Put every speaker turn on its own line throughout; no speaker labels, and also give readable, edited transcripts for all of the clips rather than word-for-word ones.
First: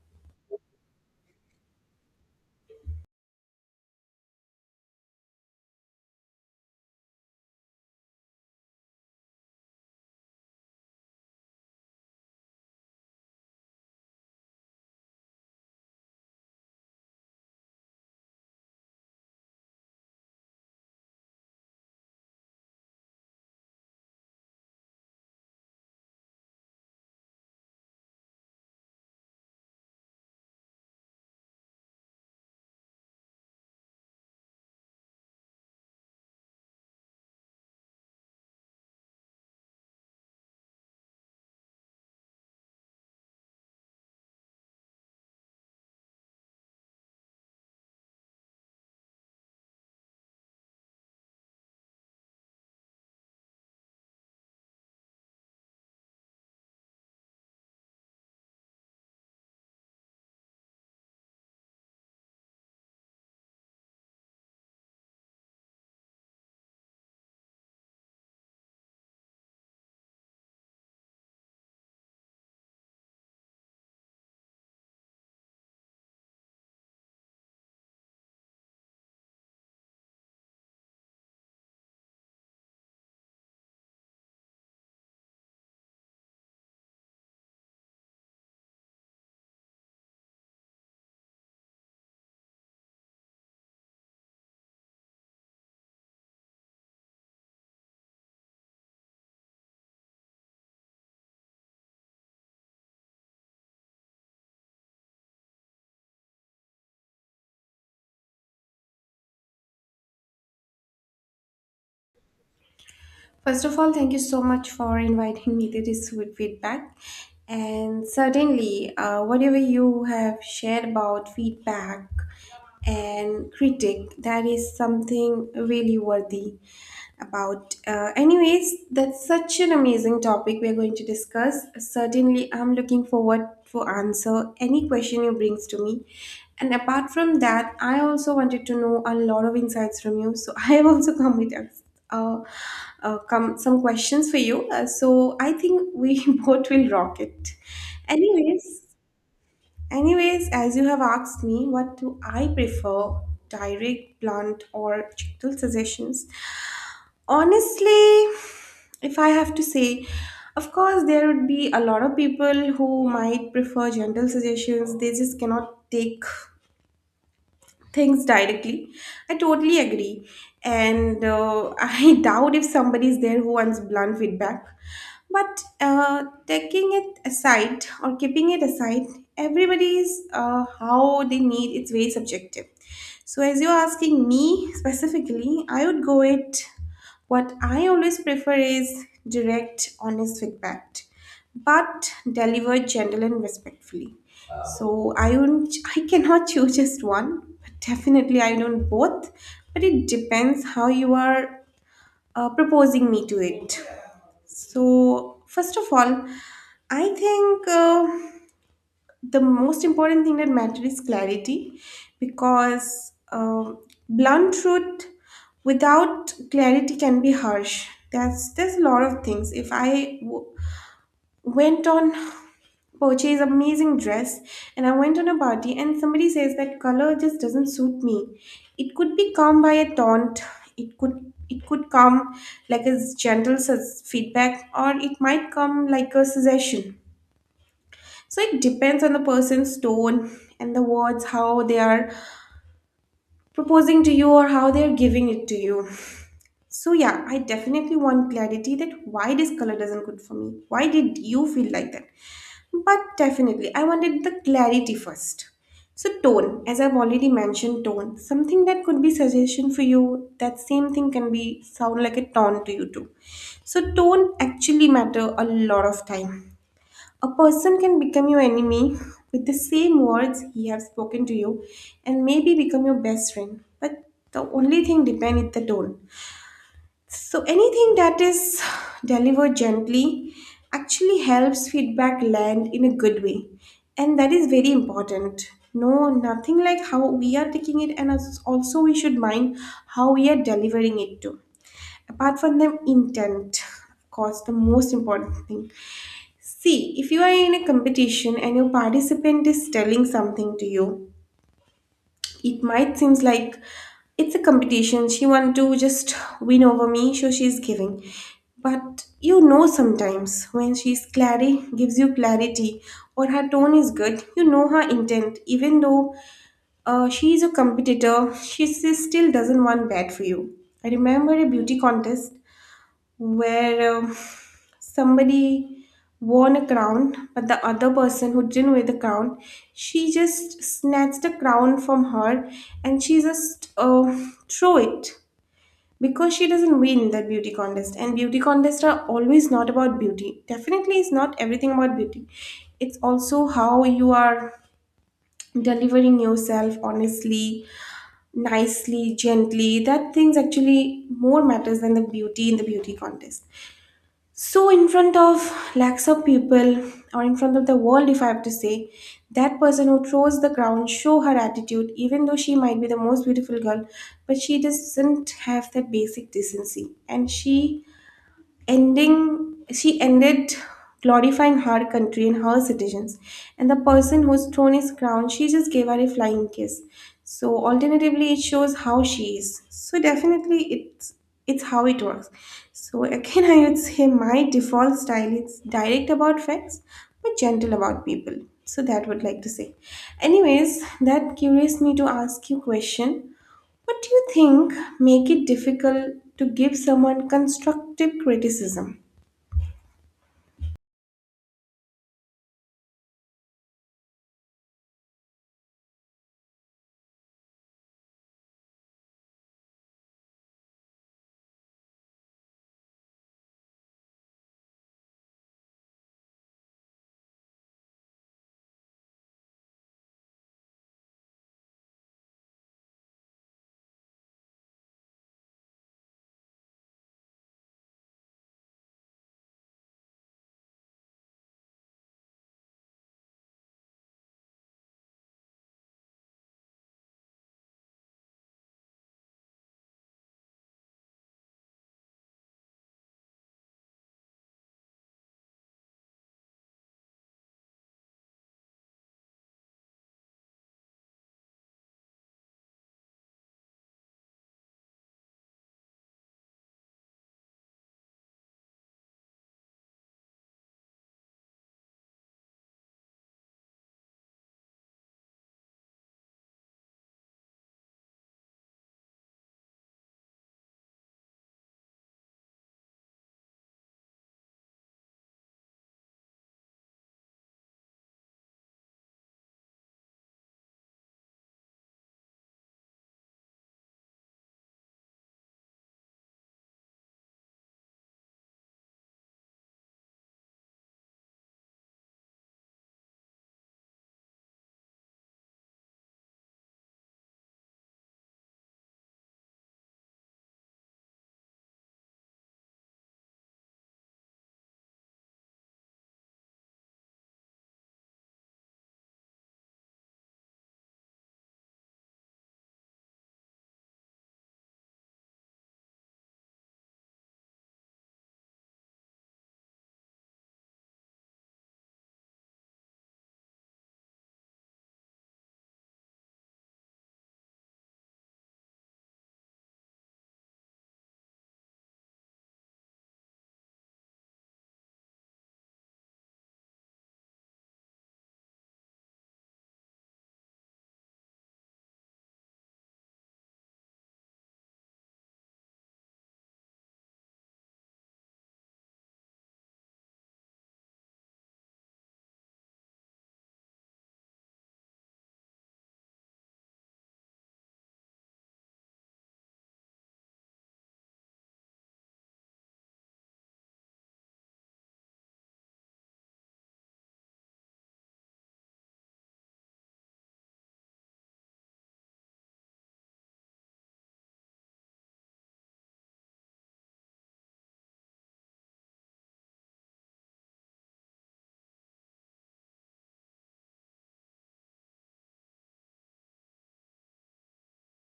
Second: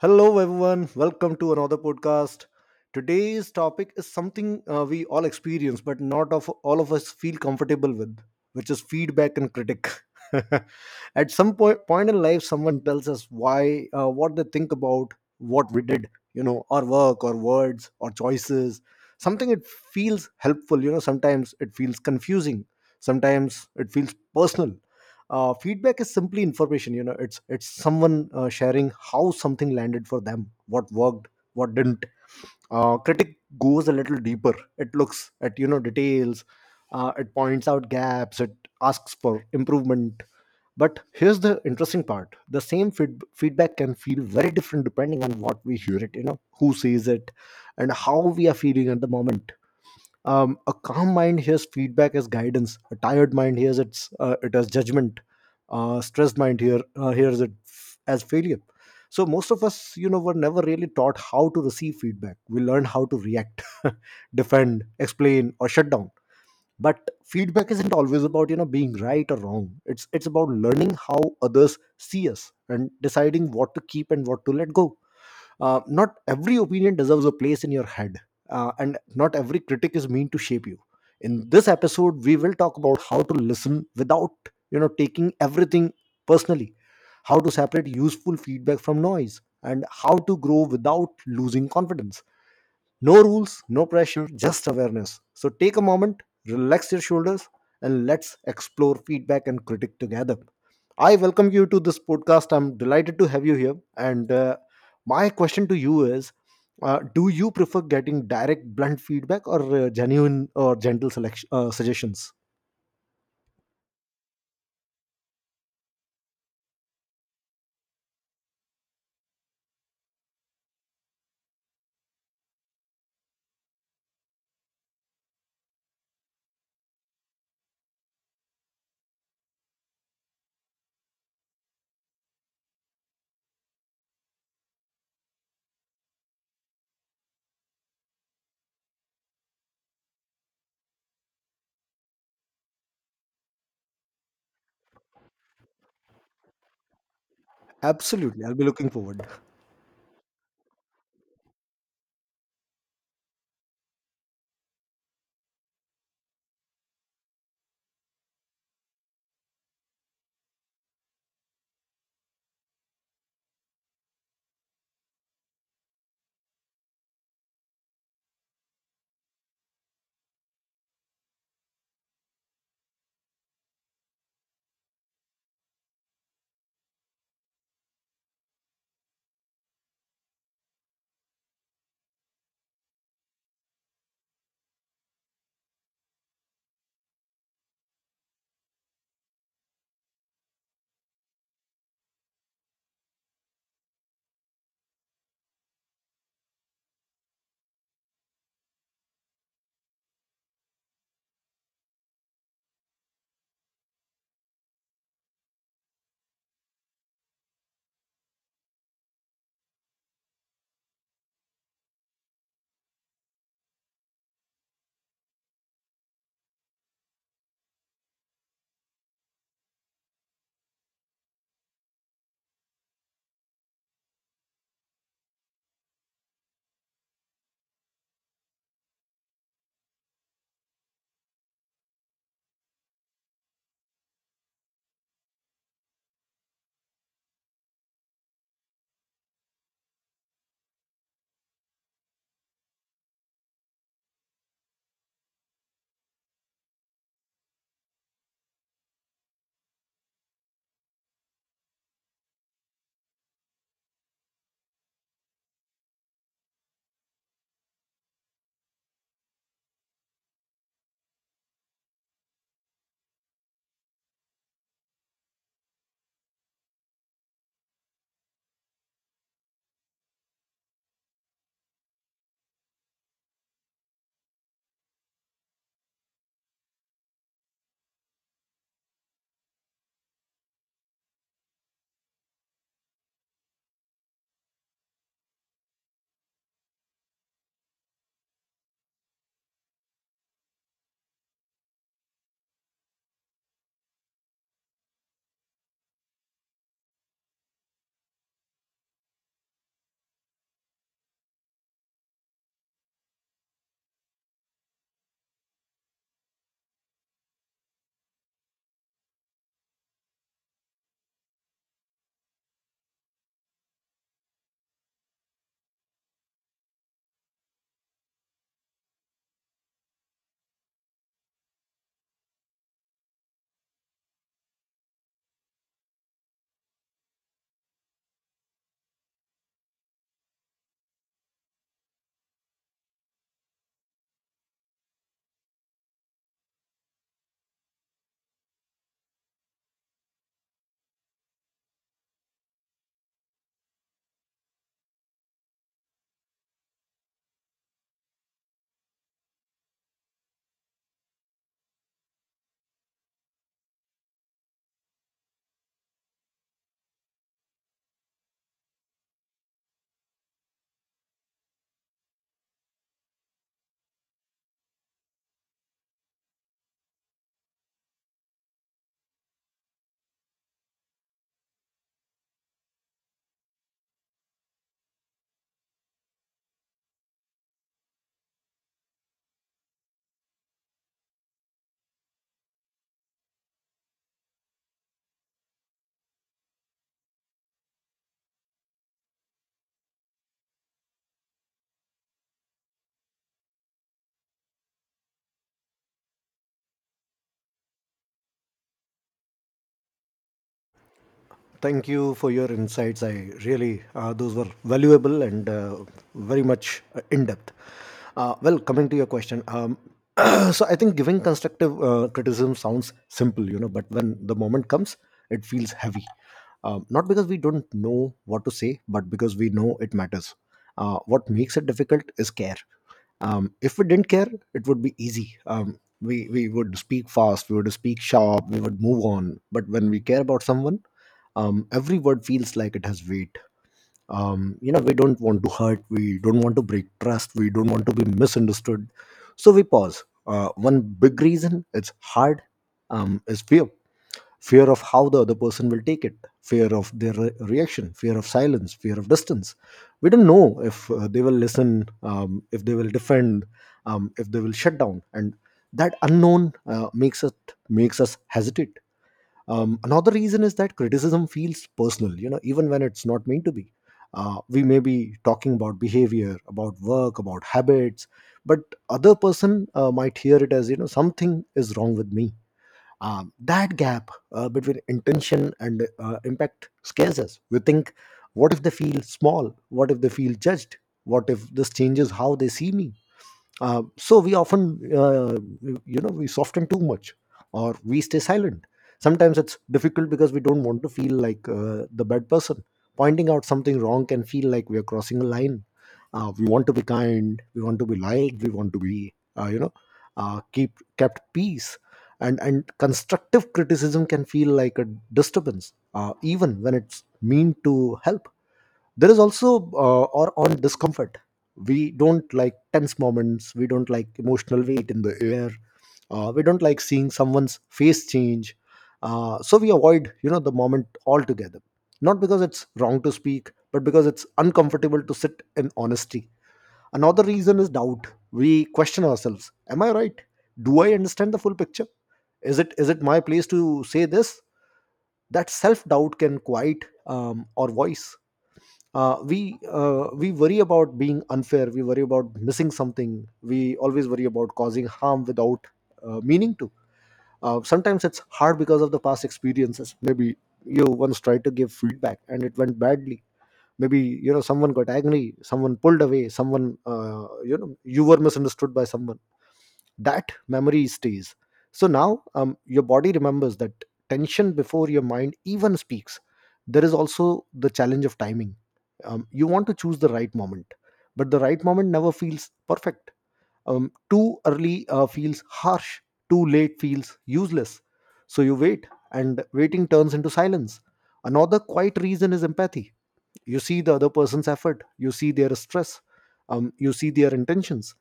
Hello, everyone. Welcome to another podcast. Today's topic is something we all experience, but not of all of us feel comfortable with, which is feedback and critic. At some point, in life, someone tells us why, what they think about what we did, you know, our work, or words, or choices. Something it feels helpful, you know. Sometimes it feels confusing. Sometimes it feels personal. Feedback is simply information, you know. It's someone sharing how something landed for them, what worked, what didn't. Critic goes a little deeper. It looks at, you know, details. It points out gaps. It asks for improvement. But here's the interesting part: the same feedback can feel very different depending on what we hear it, you know, who says it and how we are feeling at the moment. A calm mind hears feedback as guidance, a tired mind hears it as judgment, stressed mind here hears it f- as failure. So most of us, you know, were never really taught how to receive feedback. We learn how to react. Defend, explain, or shut down. But feedback isn't always about, you know, being right or wrong. It's about learning how others see us and deciding what to keep and what to let go. Not every opinion deserves a place in your head, and not every critic is meant to shape you. In this episode, we will talk about how to listen without, you know, taking everything personally, how to separate useful feedback from noise, and how to grow without losing confidence. No rules, no pressure, just awareness. So take a moment, relax your shoulders, and let's explore feedback and critique together. I welcome you to this podcast. I'm delighted to have you here. And My question to you is, do you prefer getting direct, blunt feedback or genuine or gentle selection, suggestions?
First of all, thank you so much for inviting me to this good feedback. And certainly, whatever you have shared about feedback and critic, that is something really worthy about. Anyways, that's such an amazing topic we're going to discuss. Certainly, I'm looking forward for answer any question you brings to me. And apart from that, I also wanted to know a lot of insights from you. So I have also come with us uh, come some questions for you. So I think we both will rock it.
Absolutely. I'll be
Anyways,
looking forward.
anyways, as you have asked me, what do I prefer, direct, blunt, or gentle suggestions? Honestly, if I have to say, of course, there would be a lot of people who might prefer gentle suggestions. They just cannot take things directly. I totally agree. And I doubt if somebody is there who wants blunt feedback. But taking it aside or keeping it aside, everybody's how they need it's very subjective. So, as you're asking me specifically, I would go it what I always prefer is direct, honest feedback, but delivered gentle and respectfully. So I won't, I cannot choose just one, but definitely I don't both. But it depends how you are proposing me to it. So first of all, I think the most important thing that matters is clarity, because blunt truth without clarity can be harsh. That's there's a lot of things. If I went on purchase amazing dress, and I went on a party, and somebody says that color just doesn't suit me, it could be come by a taunt. It could, it could come like a gentle feedback, or it might come like a suggestion. So it depends on the person's tone and the words, how they are proposing to you or how they are giving it to you. So yeah, I definitely want clarity, that why this color doesn't good for me, why did you feel like that. But definitely, I wanted the clarity first. So tone, as I've already mentioned, tone, something that could be suggestion for you, that same thing can be sound like a tone to you too. So tone actually matter a lot of time. A person can become your enemy with the same words he have spoken to you, and maybe become your best friend. But the only thing depend is the tone. So anything that is delivered gently actually helps feedback land in a good way. And that is very important. No, nothing like how we are taking it, and also we should mind how we are delivering it to. Apart from them, intent, of course, the most important thing. See, if you are in a competition and your participant is telling something to you, it might seems like it's a competition, she want to just win over me, so she's giving, but you know sometimes when she's clarity gives you clarity, or her tone is good, you know her intent, even though she is a competitor, she still doesn't want bad for you. I remember a beauty contest where somebody won a crown, but the other person who didn't win the crown, she just snatched the crown from her, and she just threw it because she doesn't win that beauty contest. And beauty contests are always not about beauty. Definitely, it's not everything about beauty. It's also how you are delivering yourself honestly, nicely, gently. That things actually more matters than the beauty in the beauty contest. So in front of lakhs of people, or in front of the world, if I have to say, that person who throws the crown show her attitude, even though she might be the most beautiful girl, but she doesn't have that basic decency. And she ending she ended glorifying her country and her citizens, and the person who stole his crown, she just gave her a flying kiss. So alternatively, it shows how she is. So definitely it's how it works. So again, I would say my default style is direct about facts, but gentle about people. So that would like to say. Anyways, that curious me to ask you question, what do you think make it difficult to give someone constructive criticism?
Thank you for your insights. I really, those were valuable and very much in depth. Well, coming to your question, so I think giving constructive criticism sounds simple, you know, but when the moment comes, it feels heavy. Not because we don't know what to say, but because we know it matters. What makes it difficult is care. If we didn't care, it would be easy. um, we would speak fast, we would speak sharp, we would move on. But when we care about someone, every word feels like it has weight. You know, we don't want to hurt, we don't want to break trust, we don't want to be misunderstood, so we pause. One big reason it's hard is fear. Fear of how the other person will take it, fear of their reaction, fear of silence, fear of distance. We don't know if they will listen, if they will defend, if they will shut down, and that unknown makes us hesitate. Another reason is that criticism feels personal, you know, even when it's not meant to be. We may be talking about behavior, about work, about habits, but other person might hear it as, you know, something is wrong with me. That gap between intention and impact scares us. We think, what if they feel small, what if they feel judged, what if this changes how they see me? So we often, you know, we soften too much or we stay silent. Sometimes it's difficult because we don't want to feel like the bad person. Pointing out something wrong can feel like we are crossing a line. We want to be kind, we want to be liked, we want to be, you know, keep kept peace. And constructive criticism can feel like a disturbance, even when it's mean to help. There is also or on discomfort. We don't like tense moments, we don't like emotional weight in the air, we don't like seeing someone's face change, so we avoid, you know, the moment altogether, not because it's wrong to speak, but because it's uncomfortable to sit in honesty. Another reason is doubt. We question ourselves. Am I right? Do I understand the full picture? Is it my place to say this? That self doubt can quiet our voice. We worry about being unfair, we worry about missing something, we always worry about causing harm without meaning to. Sometimes it's hard because of the past experiences. Maybe you once tried to give feedback and it went badly. Maybe, you know, someone got angry, someone pulled away, someone you know, you were misunderstood by someone. That memory stays. So now your body remembers that tension before your mind even speaks. There is also the challenge of timing. You want to choose the right moment, but the right moment never feels perfect. Too early feels harsh, too late feels useless. So you wait, and waiting turns into silence. Another quiet reason is empathy. You see the other person's effort, you see their stress, you see their intentions,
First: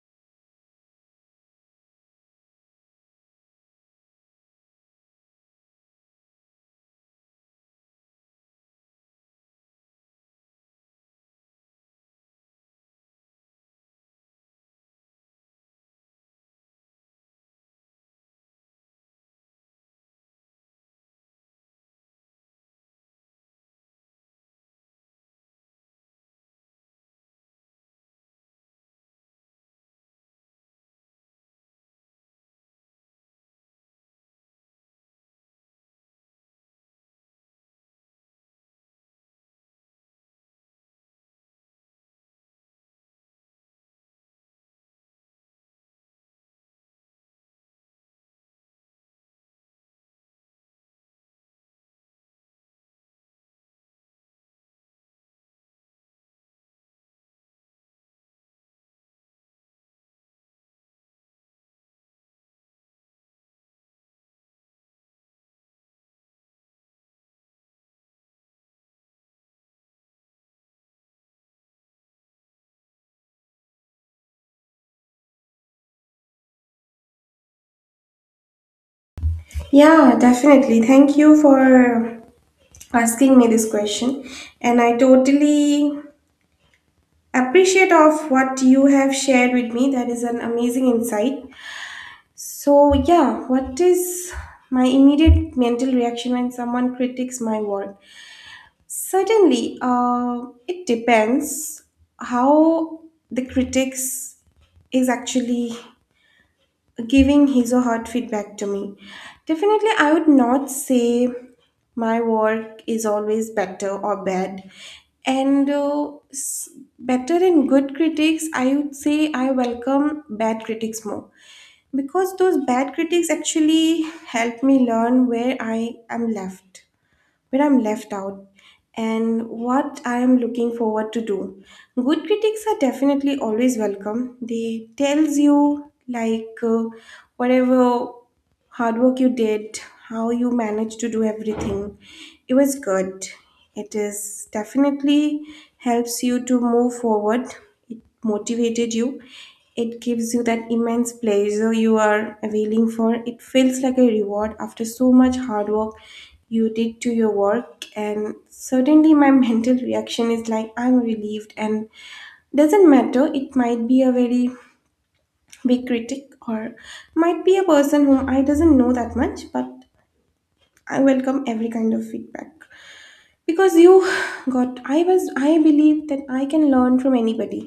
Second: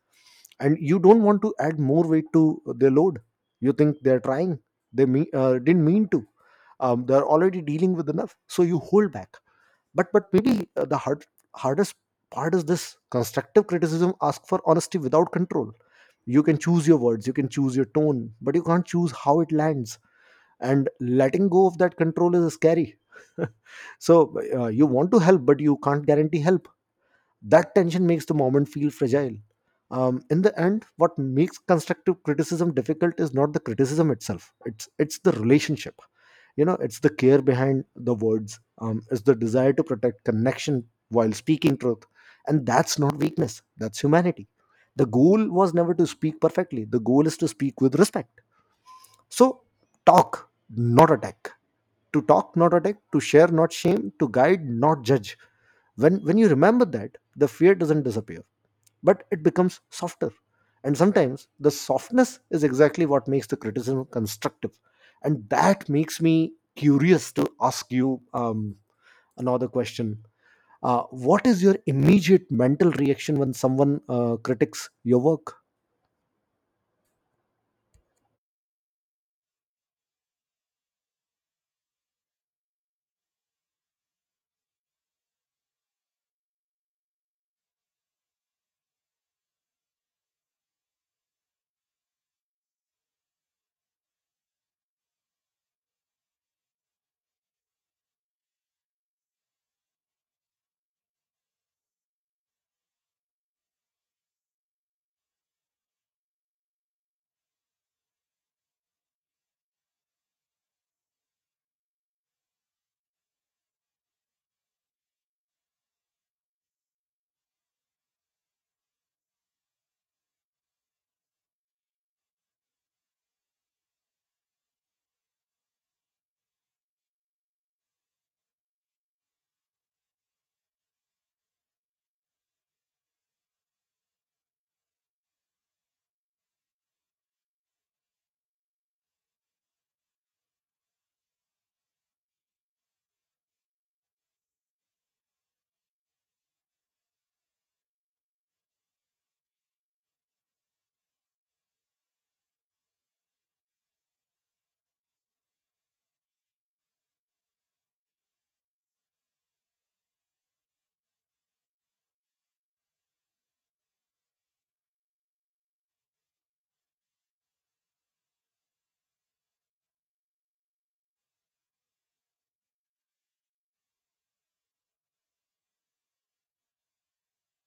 and you don't want to add more weight to their load. You think they're trying, they mean, didn't mean to. They're already dealing with enough, so you hold back. But maybe the hardest part is this: constructive criticism asks for honesty without control. You can choose your words, you can choose your tone, but you can't choose how it lands. And letting go of that control is scary. So you want to help, but you can't guarantee help. That tension makes the moment feel fragile. In the end, what makes constructive criticism difficult is not the criticism itself; it's the relationship. You know, it's the care behind the words. It's the desire to protect connection while speaking truth, and that's not weakness. That's humanity. The goal was never to speak perfectly. The goal is to speak with respect. So, talk, not attack. To talk, not attack. To share, not shame. To guide, not judge. When you remember that, the fear doesn't disappear, but it becomes softer. And sometimes the softness is exactly what makes the criticism constructive. And that makes me curious to ask you another question. What is your immediate mental reaction when someone critiques your work?
Yeah, definitely. Thank you for asking me this question. And I totally appreciate of what you have shared with me. That is an amazing insight. So, yeah, what is my immediate mental reaction when someone critiques my work? Certainly, it depends how the critics is actually giving his or her feedback to me. Definitely, I would not say my work is always better or bad. And better and good critics, I would say I welcome bad critics more, because those bad critics actually help me learn where I am left, where I'm left out, and what I am looking forward to do. Good critics are definitely always welcome. They tells you like whatever hard work you did, how you managed to do everything, it was good. It is definitely helps you to move forward. It motivated you. It gives you that immense pleasure you are availing for. It feels like a reward after so much hard work you did to your work. And certainly, my mental reaction is like, I'm relieved. And doesn't matter, it might be a very big critic, or might be a person whom I doesn't know that much, but I welcome every kind of feedback because you got I was I believe that I can learn from anybody.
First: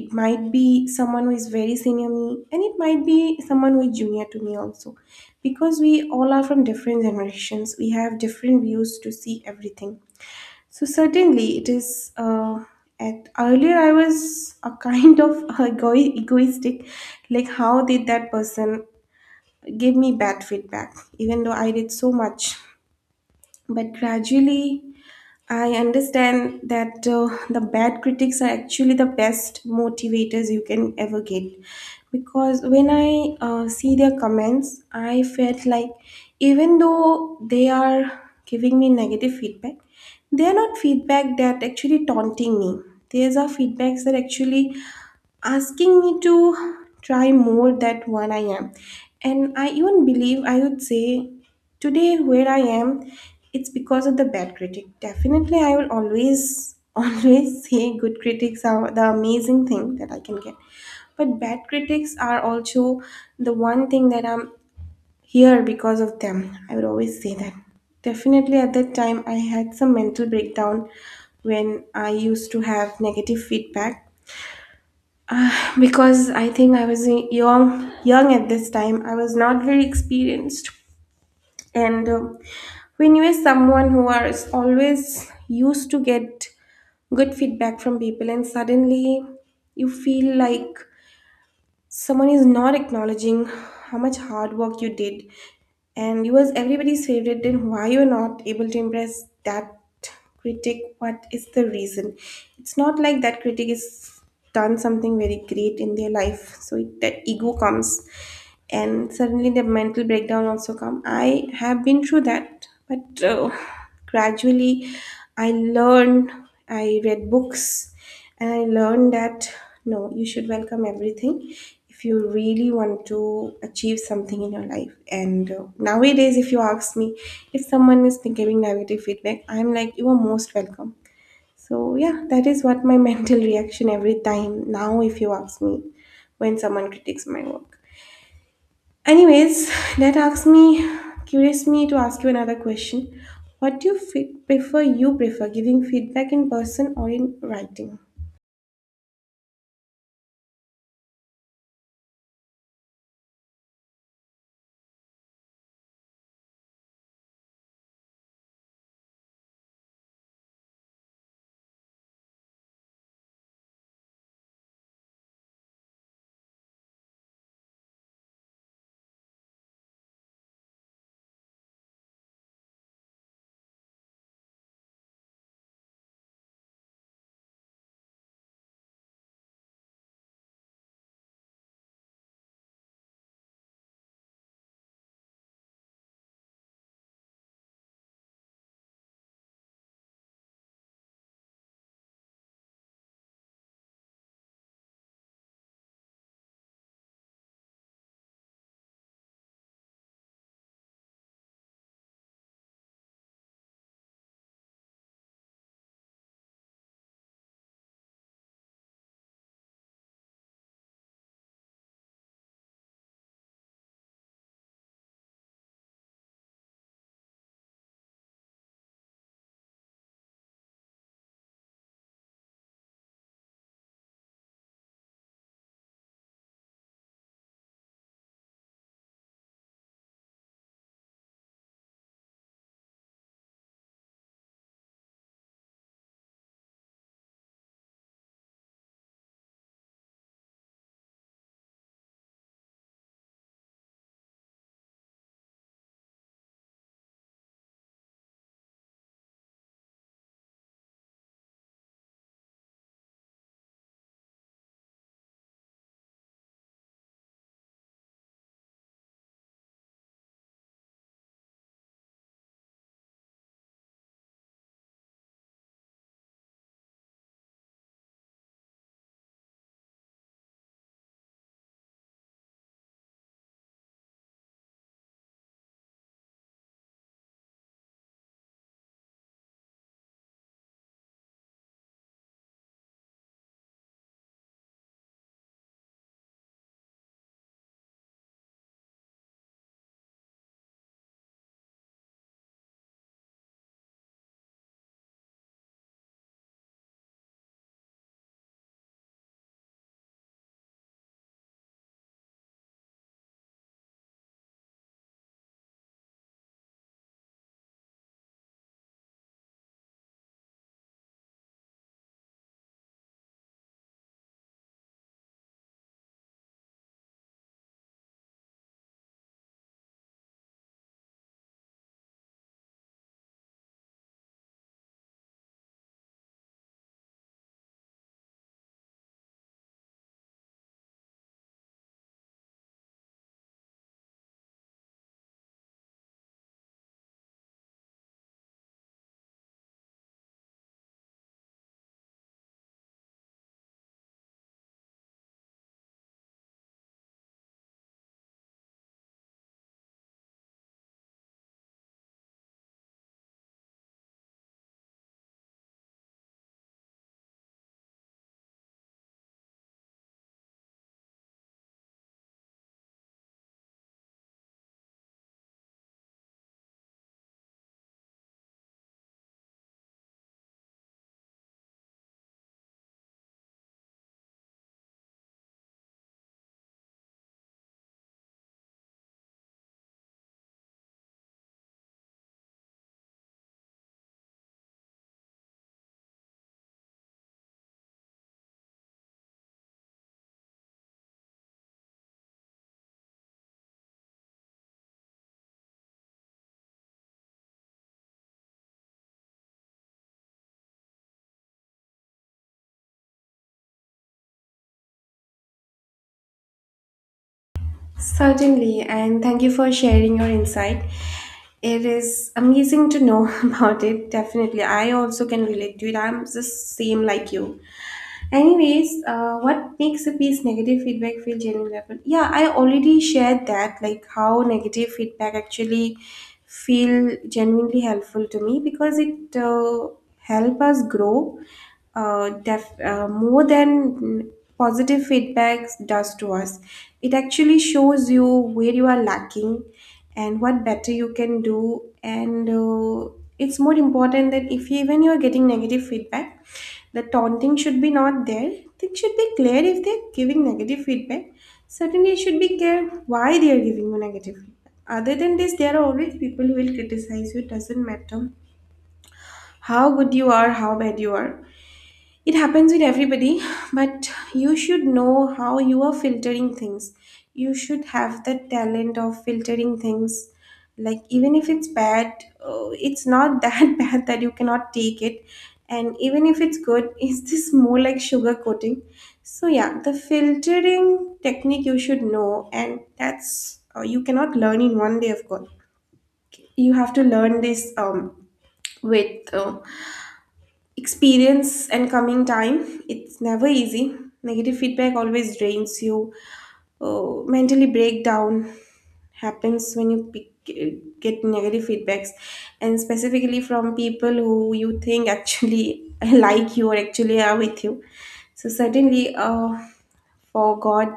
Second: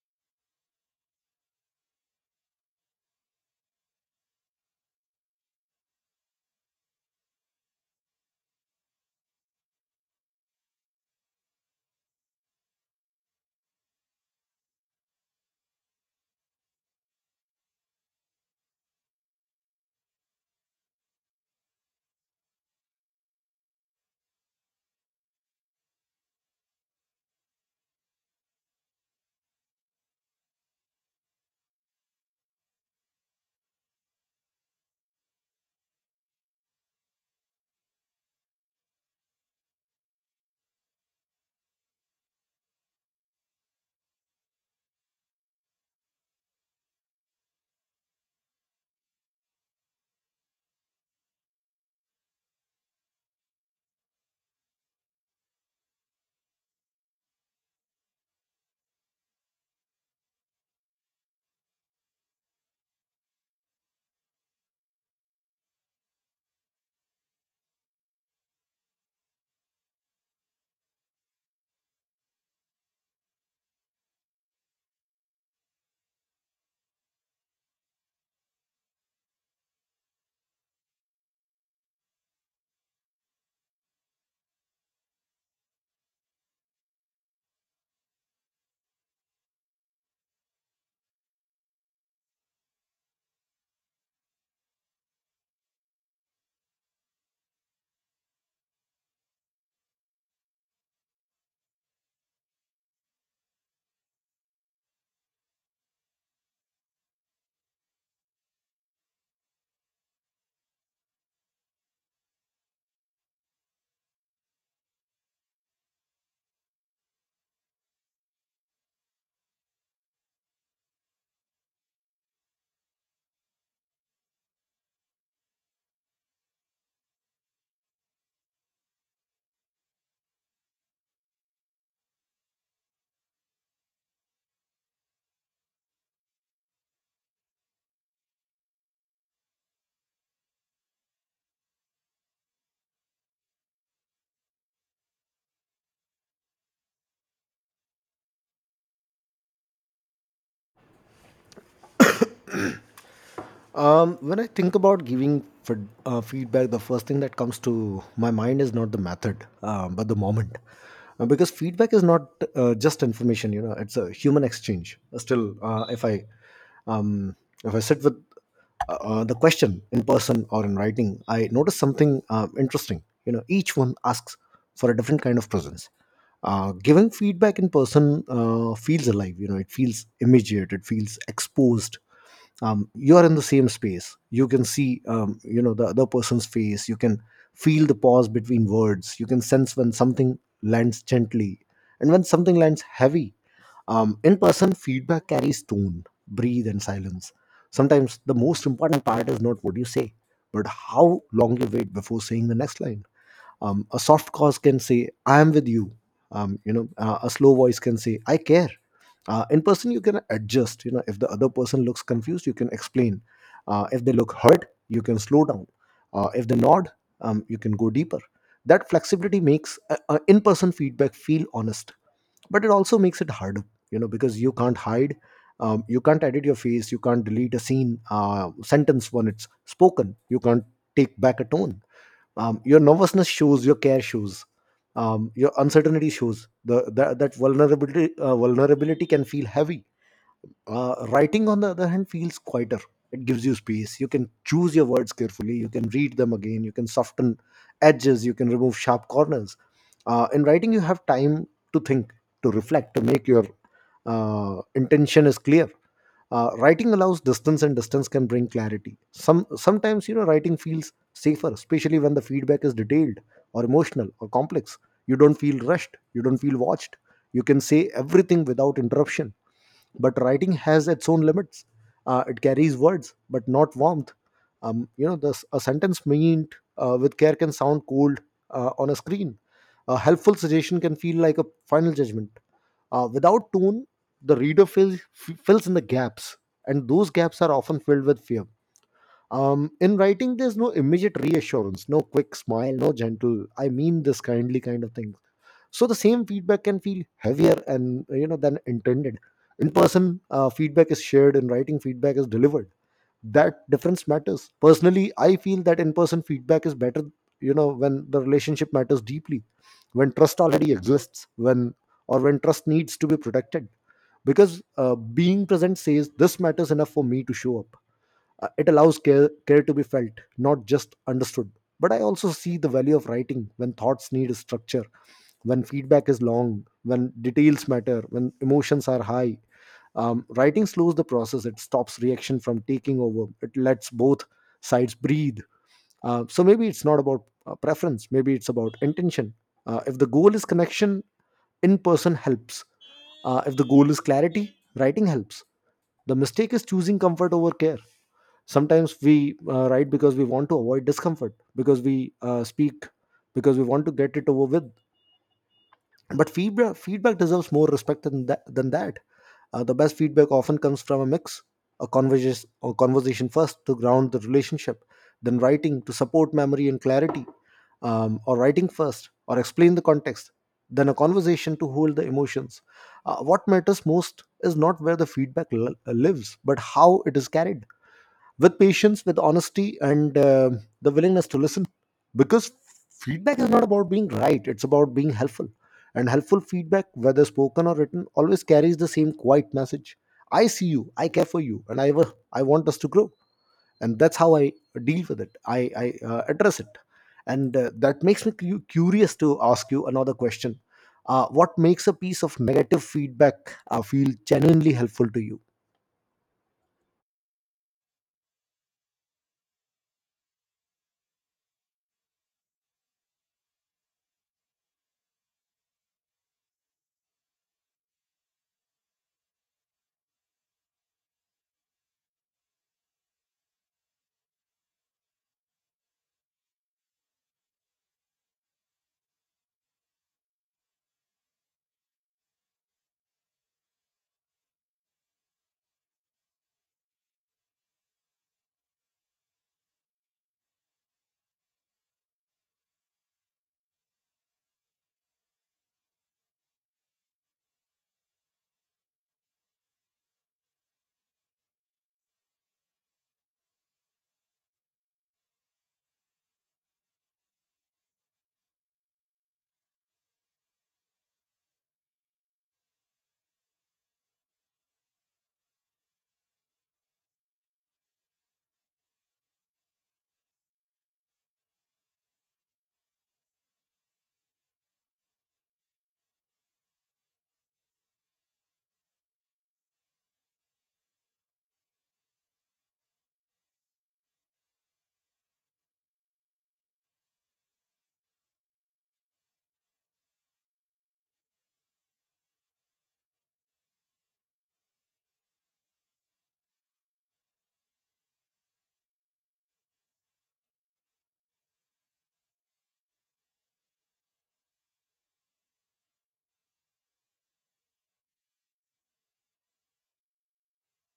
It might be someone who is very senior me, and it might be someone who is junior to me also, because we all are from different generations, we have different views to see everything. So certainly it is, at earlier I was a kind of egoistic, like how did that person give me bad feedback, even though I did so much. But gradually I understand that the bad critics are actually the best motivators you can ever get, because when I see their comments, I felt like even though they are giving me negative feedback, they are not feedback that actually taunting me. These are feedbacks that actually asking me to try more that one I am. And I even believe, I would say, today where I am, it's because of the bad critic. Definitely I will always always say good critics are the amazing thing that I can get. But bad critics are also the one thing that I'm here because of them. I would always say that. Definitely at that time I had some mental breakdown when I used to have negative feedback. Uh, because I think I was young at this time. I was not very experienced, and when you are someone who are is always used to get good feedback from people, and suddenly you feel like someone is not acknowledging how much hard work you did, and you was everybody's favorite, then why you're not able to impress that critic, what is the reason. It's not like that critic is done something very great in their life. So it, that ego comes, and suddenly the mental breakdown also come. I have been through that, but gradually I learned. I read books, and I learned that no, you should welcome everything if you really want to achieve something in your life. And nowadays if you ask me, if someone is giving negative feedback, I'm like, you are most welcome. So yeah, that is what my mental reaction every time, now if you ask me, when someone critiques my work. Anyways, that asks me, curious me to ask you another question. What do you prefer? You prefer giving feedback in person or in writing?
When I think about giving feedback, the first thing that comes to my mind is not the method, but the moment. Because feedback is not just information, you know, it's a human exchange. Still, if I um, sit with the question in person or in writing, I notice something interesting. You know, each one asks for a different kind of presence. Giving feedback in person feels alive. You know, it feels immediate. It feels exposed. You are in the same space, you can see, you know, the other person's face, you can feel the pause between words, you can sense when something lands gently and when something lands heavy. In person, feedback carries tone, breathe, and silence. Sometimes the most important part is not what you say, but how long you wait before saying the next line. A soft cause can say, I am with you. You know, a slow voice can say, I care. In person, you can adjust. You know, if the other person looks confused, you can explain. If they look hurt, you can slow down. If they nod, you can go deeper. That flexibility makes in-person feedback feel honest. But it also makes it harder, you know, because you can't hide. You can't edit your face, you can't delete a scene sentence when it's spoken, you can't take back a tone. Your nervousness shows, your care shows, your uncertainty shows the, that that vulnerability vulnerability can feel heavy. Writing, on the other hand, feels quieter. It gives you space. You can choose your words carefully, you can read them again, you can soften edges, you can remove sharp corners. In writing, you have time to think, to reflect, to make your intention is clear. Writing allows distance, and distance can bring clarity. Sometimes, you know, writing feels safer, especially when the feedback is detailed or emotional or complex. You don't feel rushed. You don't feel watched. You can say everything without interruption, but writing has its own limits. It carries words but not warmth. This a sentence meant with care can sound cold on a screen. A helpful suggestion can feel like a final judgment without tone. The reader fills in the gaps, and those gaps are often filled with fear. In writing, there's no immediate reassurance, no quick smile, no gentle I mean this kindly kind of thing. So the same feedback can feel heavier and, you know, than intended. In person, feedback is shared; in writing, feedback is delivered. That difference matters. Personally, I feel that in person feedback is better, you know, when the relationship matters deeply, when trust already exists, when or when trust needs to be protected, because being present says this matters enough for me to show up. It allows care, care to be felt, not just understood. But I also see the value of writing when thoughts need structure, when feedback is long, when details matter, when emotions are high. Writing slows the process, it stops reaction from taking over, it lets both sides breathe. So maybe it's not about preference, maybe it's about intention. If the goal is connection, in person helps. If the goal is clarity, writing helps. The mistake is choosing comfort over care. Sometimes we write because we want to avoid discomfort, because we speak because we want to get it over with, but feedback deserves more respect than that. The best feedback often comes from a mix: a conversation first to ground the relationship, then writing to support memory and clarity, or writing first or explain the context, then a conversation to hold the emotions. What matters most is not where the lives, but how it is carried, with patience, with honesty, and the willingness to listen. Because feedback is not about being right, it's about being helpful. And helpful feedback, whether spoken or written, always carries the same quiet message: I see you, I care for you, and I want us to grow. And that's how I deal with it, I address it. And that makes me curious to ask you another question. What makes a piece of negative feedback feel genuinely helpful to you?
Certainly, and thank you for sharing your insight. It is amazing to know about it. Definitely, I also can relate to it. I'm the same like you. Anyways, what makes a piece negative feedback feel genuine level? Yeah, I already shared that, like how negative feedback actually feel genuinely helpful to me, because it help us grow, more than positive feedback does to us. It actually shows you where you are lacking and what better you can do. And it's more important that if you, even you are getting negative feedback, the taunting should be not there. It should be clear if they're giving negative feedback. Certainly, it should be clear why they are giving you negative feedback. Other than this, there are always people who will criticize you. It doesn't matter how good you are, how bad you are. It happens with everybody, but you should know how you are filtering things. You should have the talent of filtering things. Like, even if it's bad, it's not that bad that you cannot take it. And even if it's good, is this more like sugar coating? So, yeah, the filtering technique you should know, and that's you cannot learn in one day, of course. You have to learn this with experience and coming time. It's never easy. Negative feedback always drains you. Mentally breakdown happens when you get negative feedbacks, and specifically from people who you think actually like you or actually are with you. So certainly for god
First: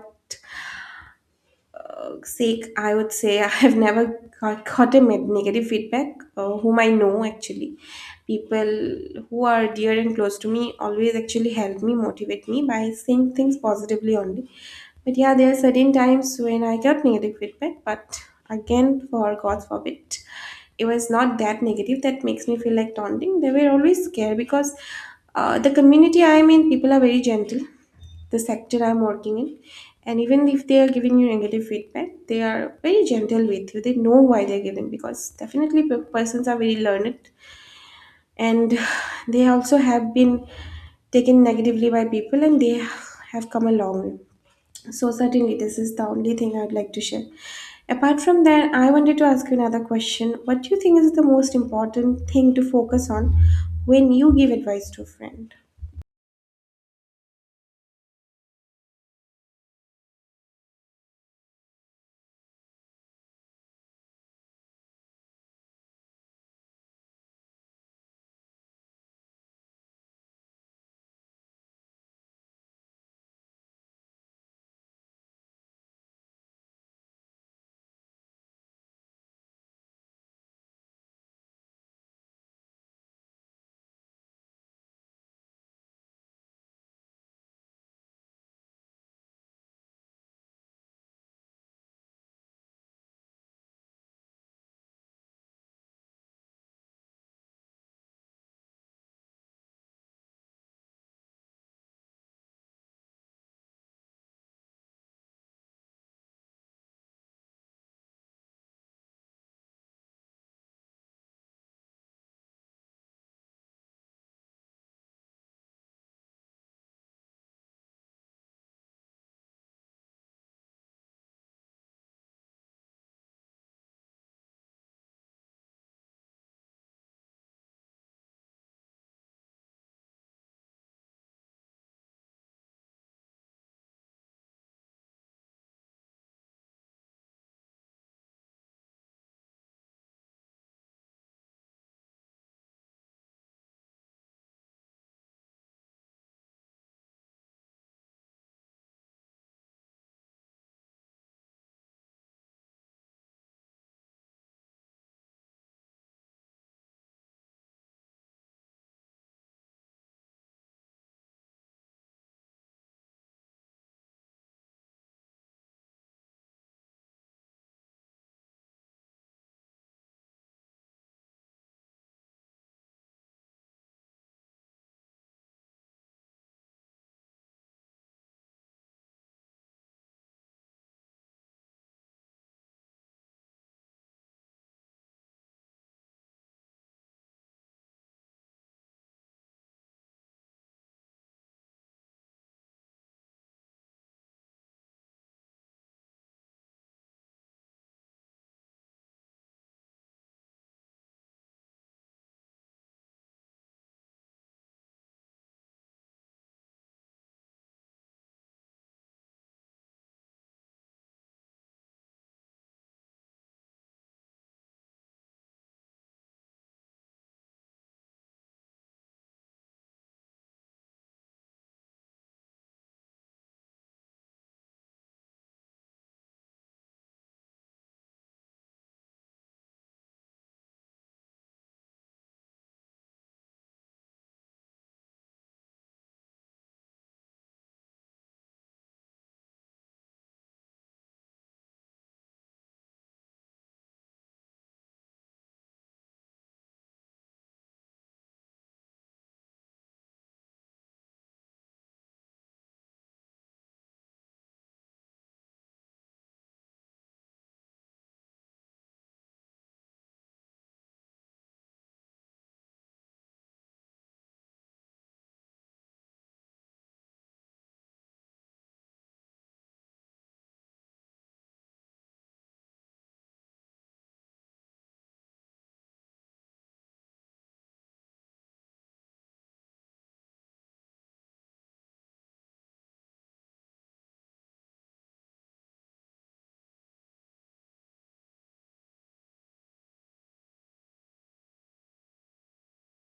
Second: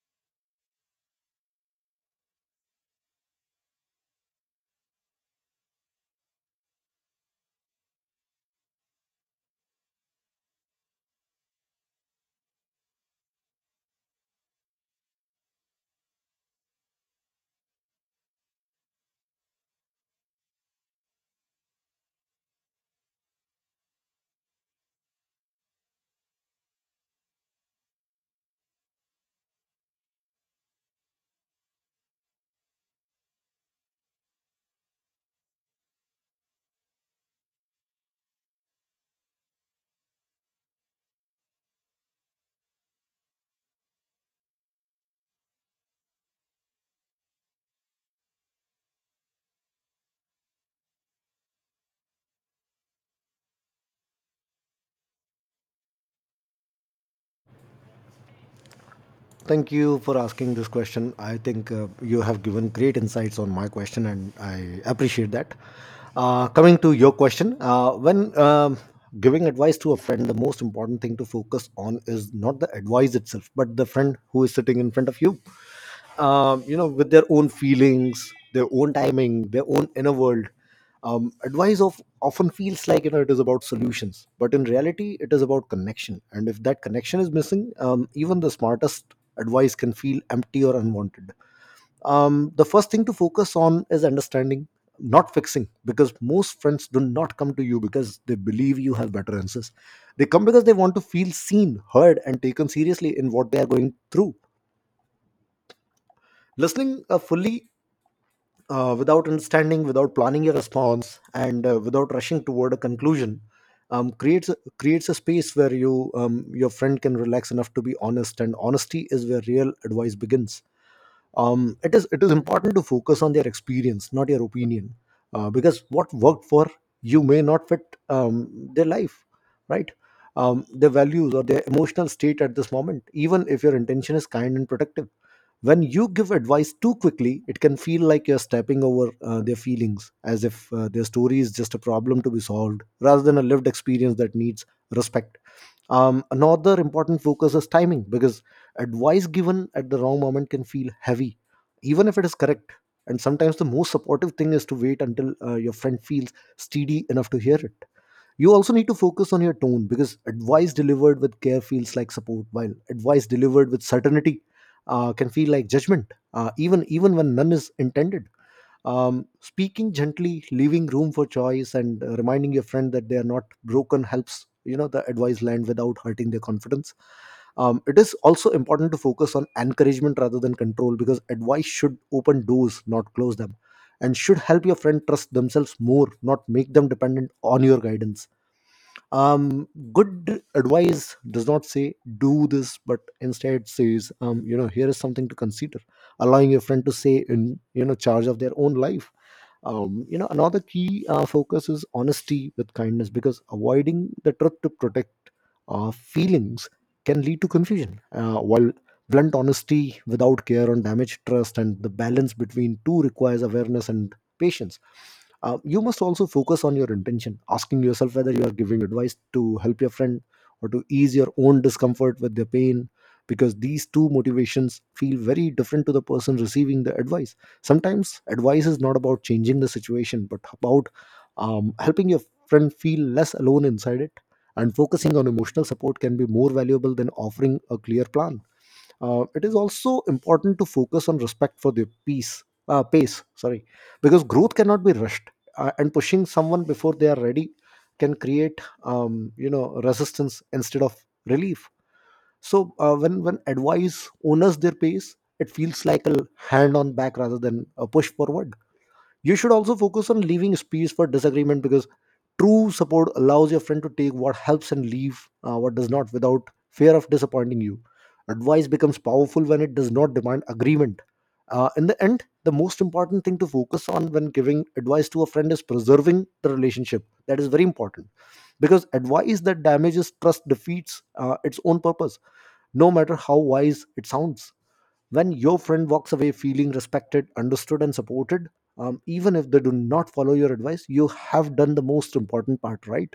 sake, I would say I have never got a negative feedback, whom I know actually. People who are dear and close to me always actually help me, motivate me by saying things positively only. But yeah, there are certain times when I got negative feedback, but again, for God forbid, it was not that negative that makes me feel like taunting. They were always scared because the community I'm in, people are very gentle, the sector I'm working in. And even if they are giving you negative feedback, they are very gentle with you. They know why they're giving, because definitely persons are very learned, and they also have been taken negatively by people, and they have come a long way. So, certainly, this is the only thing I'd like to share. Apart from that, I wanted to ask you another question. What do you think is the most important thing to focus on when you give advice to a friend?
Thank you for asking this question. I think you have given great insights on my question, and I appreciate that. Coming to your question, when giving advice to a friend, the most important thing to focus on is not the advice itself, but the friend who is sitting in front of you, you know, with their own feelings, their own timing, their own inner world. Advice of often feels like, you know, it is about solutions, but in reality, it is about connection. And if that connection is missing, even the smartest advice can feel empty or unwanted. The first thing to focus on is understanding, not fixing, because most friends do not come to you because they believe you have better answers. They come because they want to feel seen, heard, and taken seriously in what they are going through. Listening fully, without understanding, without planning your response, and without rushing toward a conclusion, creates creates a space where your friend can relax enough to be honest, and honesty is where real advice begins. It is important to focus on their experience, not your opinion, because what worked for you may not fit their life, right, their values or their emotional state at this moment, even if your intention is kind and protective. When you give advice too quickly, it can feel like you're stepping over their feelings, as if their story is just a problem to be solved rather than a lived experience that needs respect. Another important focus is timing, because advice given at the wrong moment can feel heavy, even if it is correct. And sometimes the most supportive thing is to wait until your friend feels steady enough to hear it. You also need to focus on your tone, because advice delivered with care feels like support, while advice delivered with certainty can feel like judgment, even when none is intended. Speaking gently, leaving room for choice, and reminding your friend that they are not broken helps, you know, the advice land without hurting their confidence. It is also important to focus on encouragement rather than control, because advice should open doors, not close them, and should help your friend trust themselves more, not make them dependent on your guidance. Good advice does not say do this, but instead says, you know, here is something to consider, allowing your friend to say in, you know, charge of their own life. Another key focus is honesty with kindness, because avoiding the truth to protect feelings can lead to confusion, while blunt honesty without care on damage trust, and the balance between two requires awareness and patience. You must also focus on your intention, asking yourself whether you are giving advice to help your friend or to ease your own discomfort with their pain, because these two motivations feel very different to the person receiving the advice. Sometimes advice is not about changing the situation, but about helping your friend feel less alone inside it. And focusing on emotional support can be more valuable than offering a clear plan. It is also important to focus on respect for their peace, pace, sorry, because growth cannot be rushed. And pushing someone before they are ready can create, you know, resistance instead of relief. So when advice honors their pace, it feels like a hand on back rather than a push forward. You should also focus on leaving space for disagreement, because true support allows your friend to take what helps and leave what does not without fear of disappointing you. Advice becomes powerful when it does not demand agreement. In the end, the most important thing to focus on when giving advice to a friend is preserving the relationship. That is very important, because advice that damages trust defeats its own purpose, no matter how wise it sounds. When your friend walks away feeling respected, understood, and supported, even if they do not follow your advice, you have done the most important part, right?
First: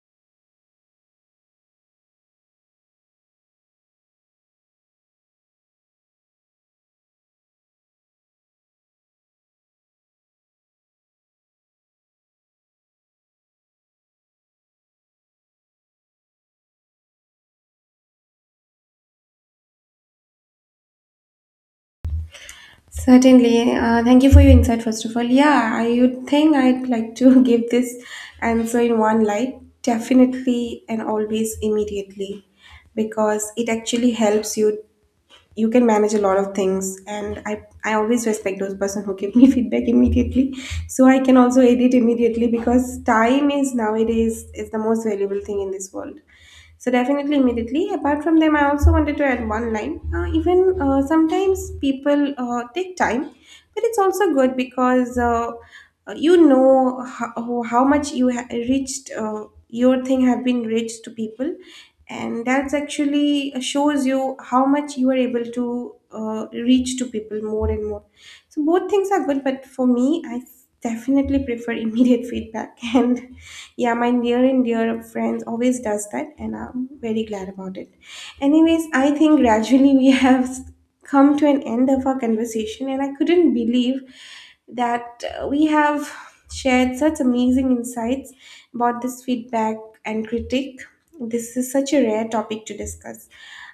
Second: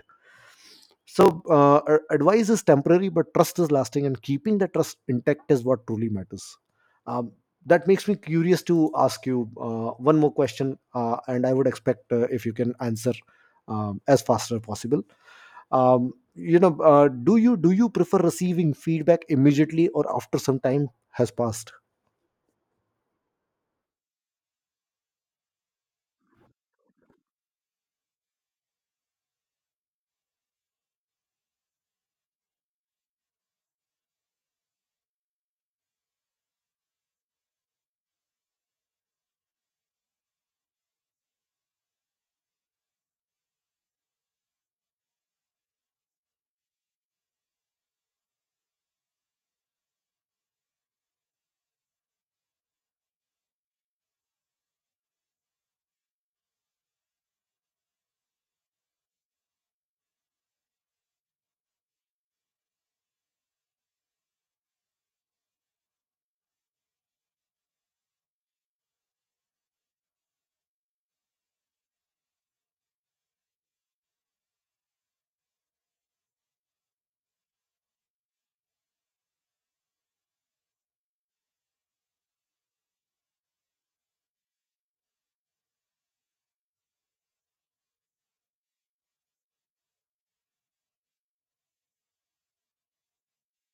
So, advice is temporary, but trust is lasting, and keeping the trust intact is what truly matters. Um, that makes me curious to ask you one more question, and I would expect if you can answer as fast as possible. Do you prefer receiving feedback immediately or after some time has passed?
Certainly. Thank you for your insight, first of all. Yeah, I would think I'd like to give this answer in one light, definitely, and always immediately, because it actually helps you. You can manage a lot of things, and I always respect those person who give me feedback immediately. So I can also edit immediately because time is nowadays is the most valuable thing in this world. So definitely immediately. Apart from them, I also wanted to add one line. Even sometimes people take time, but it's also good, because you know how much you reached, your thing have been reached to people, and that's actually shows you how much you are able to reach to people more and more. So both things are good, but for me, I definitely prefer immediate feedback. And yeah, my near and dear friends always does that, and I'm very glad about it. Anyways, I think gradually we have come to an end of our conversation, and I couldn't believe that we have shared such amazing insights about this feedback and critique. This is such a rare topic to discuss.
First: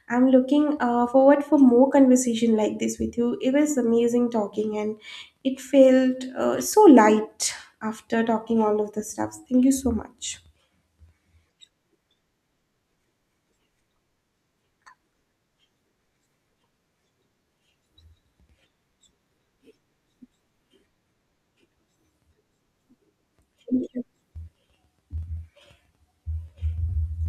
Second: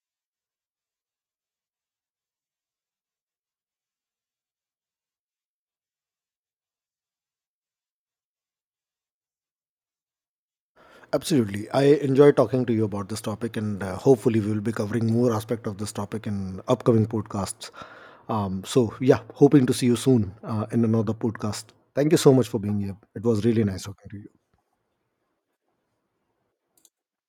I'm looking forward for more conversation like this with you. It was amazing talking, and it felt so light after talking all of the stuff. Thank you so much.
Absolutely. I enjoy talking to you about this topic, and hopefully, we will be covering more aspect of this topic in upcoming podcasts. So, yeah, hoping to see you soon in another podcast. Thank you so much for being here. It was really nice talking to you.